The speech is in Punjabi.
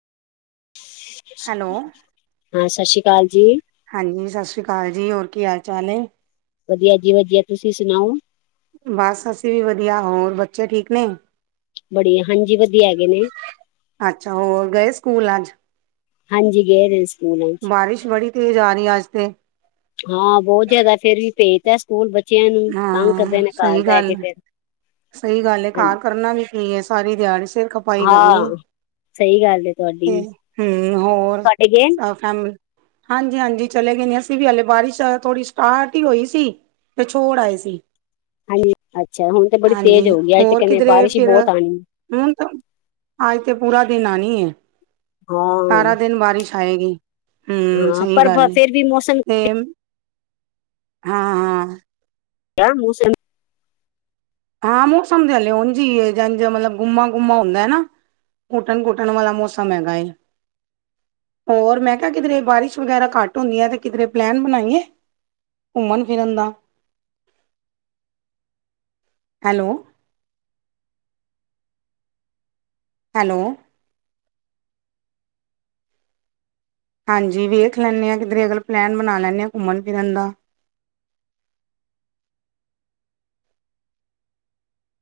ਹੈਲੋ ਹਾਂ, ਸਤਿ ਸ਼੍ਰੀ ਅਕਾਲ ਜੀ। ਹਾਂਜੀ, ਸਤਿ ਸ੍ਰੀ ਅਕਾਲ ਜੀ, ਹੋਰ ਕੀ ਹਾਲ ਚਾਲ ਏ? ਵਧੀਆ ਜੀ ਵਧੀਆ, ਤੁਸੀਂ ਸੁਣਾਓ? ਬਸ ਅਸੀਂ ਵੀ ਵਧੀਆ, ਹੋਰ ਬੱਚੇ ਠੀਕ ਨੇ? ਬੜੀ ਹਾਂਜੀ ਵਧੀਆ ਹੈਗੇ ਨੇ ਅੱਛਾ, ਹੋਰ ਗਏ ਸਕੂਲ ਅੱਜ? ਹਾਂਜੀ, ਗਏ ਦੇ ਸੀ। ਬਾਰਿਸ਼ ਬੜੀ ਤੇਜ਼ ਆ ਰਹੀ, ਅੱਜ ਤੇ ਹਾਂ ਬਹੁਤ ਜਿਆਦਾ, ਫੇਰ ਵੀ ਪੇਜਤਾ ਸਕੂਲ ਬੱਚਿਆਂ ਨੂੰ ਤੰਗ ਕਰਦੇ ਹਾਂ ਨੇ, ਘਰ ਸਹੀ ਬੈ ਕੇ ਗੱਲ ਫਿਰ, ਸਹੀ ਗੱਲ ਹੈ ਹਾਂਜੀ। ਘਰ ਕਰਨਾ ਵੀ ਕੀ ਏ, ਸਾਰੀ ਦਿਹਾੜ ਸਿਰ ਖ ਪਾਈ ਕਰਨੀ, ਹਾਂ ਸਹੀ ਗੱਲ ਹੈ ਤੁਹਾਡੀ ਤੇ ਵੀ ਹਮ, ਹੋਰ ਤੁਹਾਡੇ ਗਏ ਨੇ ਕੰਮ, ਹਾਂਜੀ -ਹਾਂਜੀ ਚਲੇ ਗਏ ਨੇ, ਅਸੀਂ ਵੀ ਹਾਲੇ ਬਾਰਿਸ਼ ਥੋੜ੍ਹੀ ਸਟਾਰਟ ਹੀ ਹੋਈ ਸੀ। ਫਿਰ ਛੋੜ ਆਏ ਸੀ। ਹਾਂਜੀ, ਅੱਛਾ, ਹੁਣ ਤੇ ਬੜੀ ਹਾਂਜੀ ਤੇਜ਼ ਹੋ ਗਈ। ਅੱਜ ਤੇ ਹੋਰ ਕਹਿੰਦੇ ਕਿਧਰੇ ਬਾਰਿਸ਼ ਹੀ ਫਿਰ ਬਹੁਤ ਆਣੀ। ਹੁਣ ਤੇ, ਅੱਜ ਤੇ ਪੂਰਾ ਦਿਨ ਆਣੀ ਏ। ਹਾਂ ਸਾਰਾ ਦਿਨ ਬਾਰਿਸ਼ ਆਏਗੀ, ਹਮ, ਹਾਂ ਸਹੀ ਪਰ ਬ- ਗੱਲ ਏ। ਫੇਰ ਵੀ ਮੌਸਮ ਤੇ, ਹਾਂ ਹਾਂ ਕ ਮੋਸਮ ਹਾਂ ਮੌਸਮ ਤੇ ਹਲੇ ਓਝ ਹੀ ਏ, ਜਾਂ ਜਿਵੇਂ ਮਤਲਬ ਗੁੰਮਾ -ਗੁੰਮਾ ਹੁੰਦਾ ਨਾ। ਘੁਟਣ-ਘੁਟਣ ਵਾਲਾ ਮੌਸਮ ਹੈਗਾ ਏ। ਹੋਰ ਮੈਂ ਕਿਹਾ, ਕਿਧਰੇ ਬਾਰਿਸ਼ ਵਗੈਰਾ ਘੱਟ ਹੁੰਦੀ ਹੈ ਤੇ ਕਿਧਰੇ ਪਲੈਨ ਬਣਾਈਏ। ਘੁੰਮਣ ਫਿਰਨ ਦਾ? Hello hello. ਹਾਂਜੀ ਵੇਖ ਲੈਂਦੇ ਹਾਂ ਕਿਧਰੇ, ਅਗਰ ਪਲੈਨ ਬਣਾ ਲੈਂਦੇ ਹਾਂ ਘੁੰਮਣ ਫਿਰਨ ਦਾ।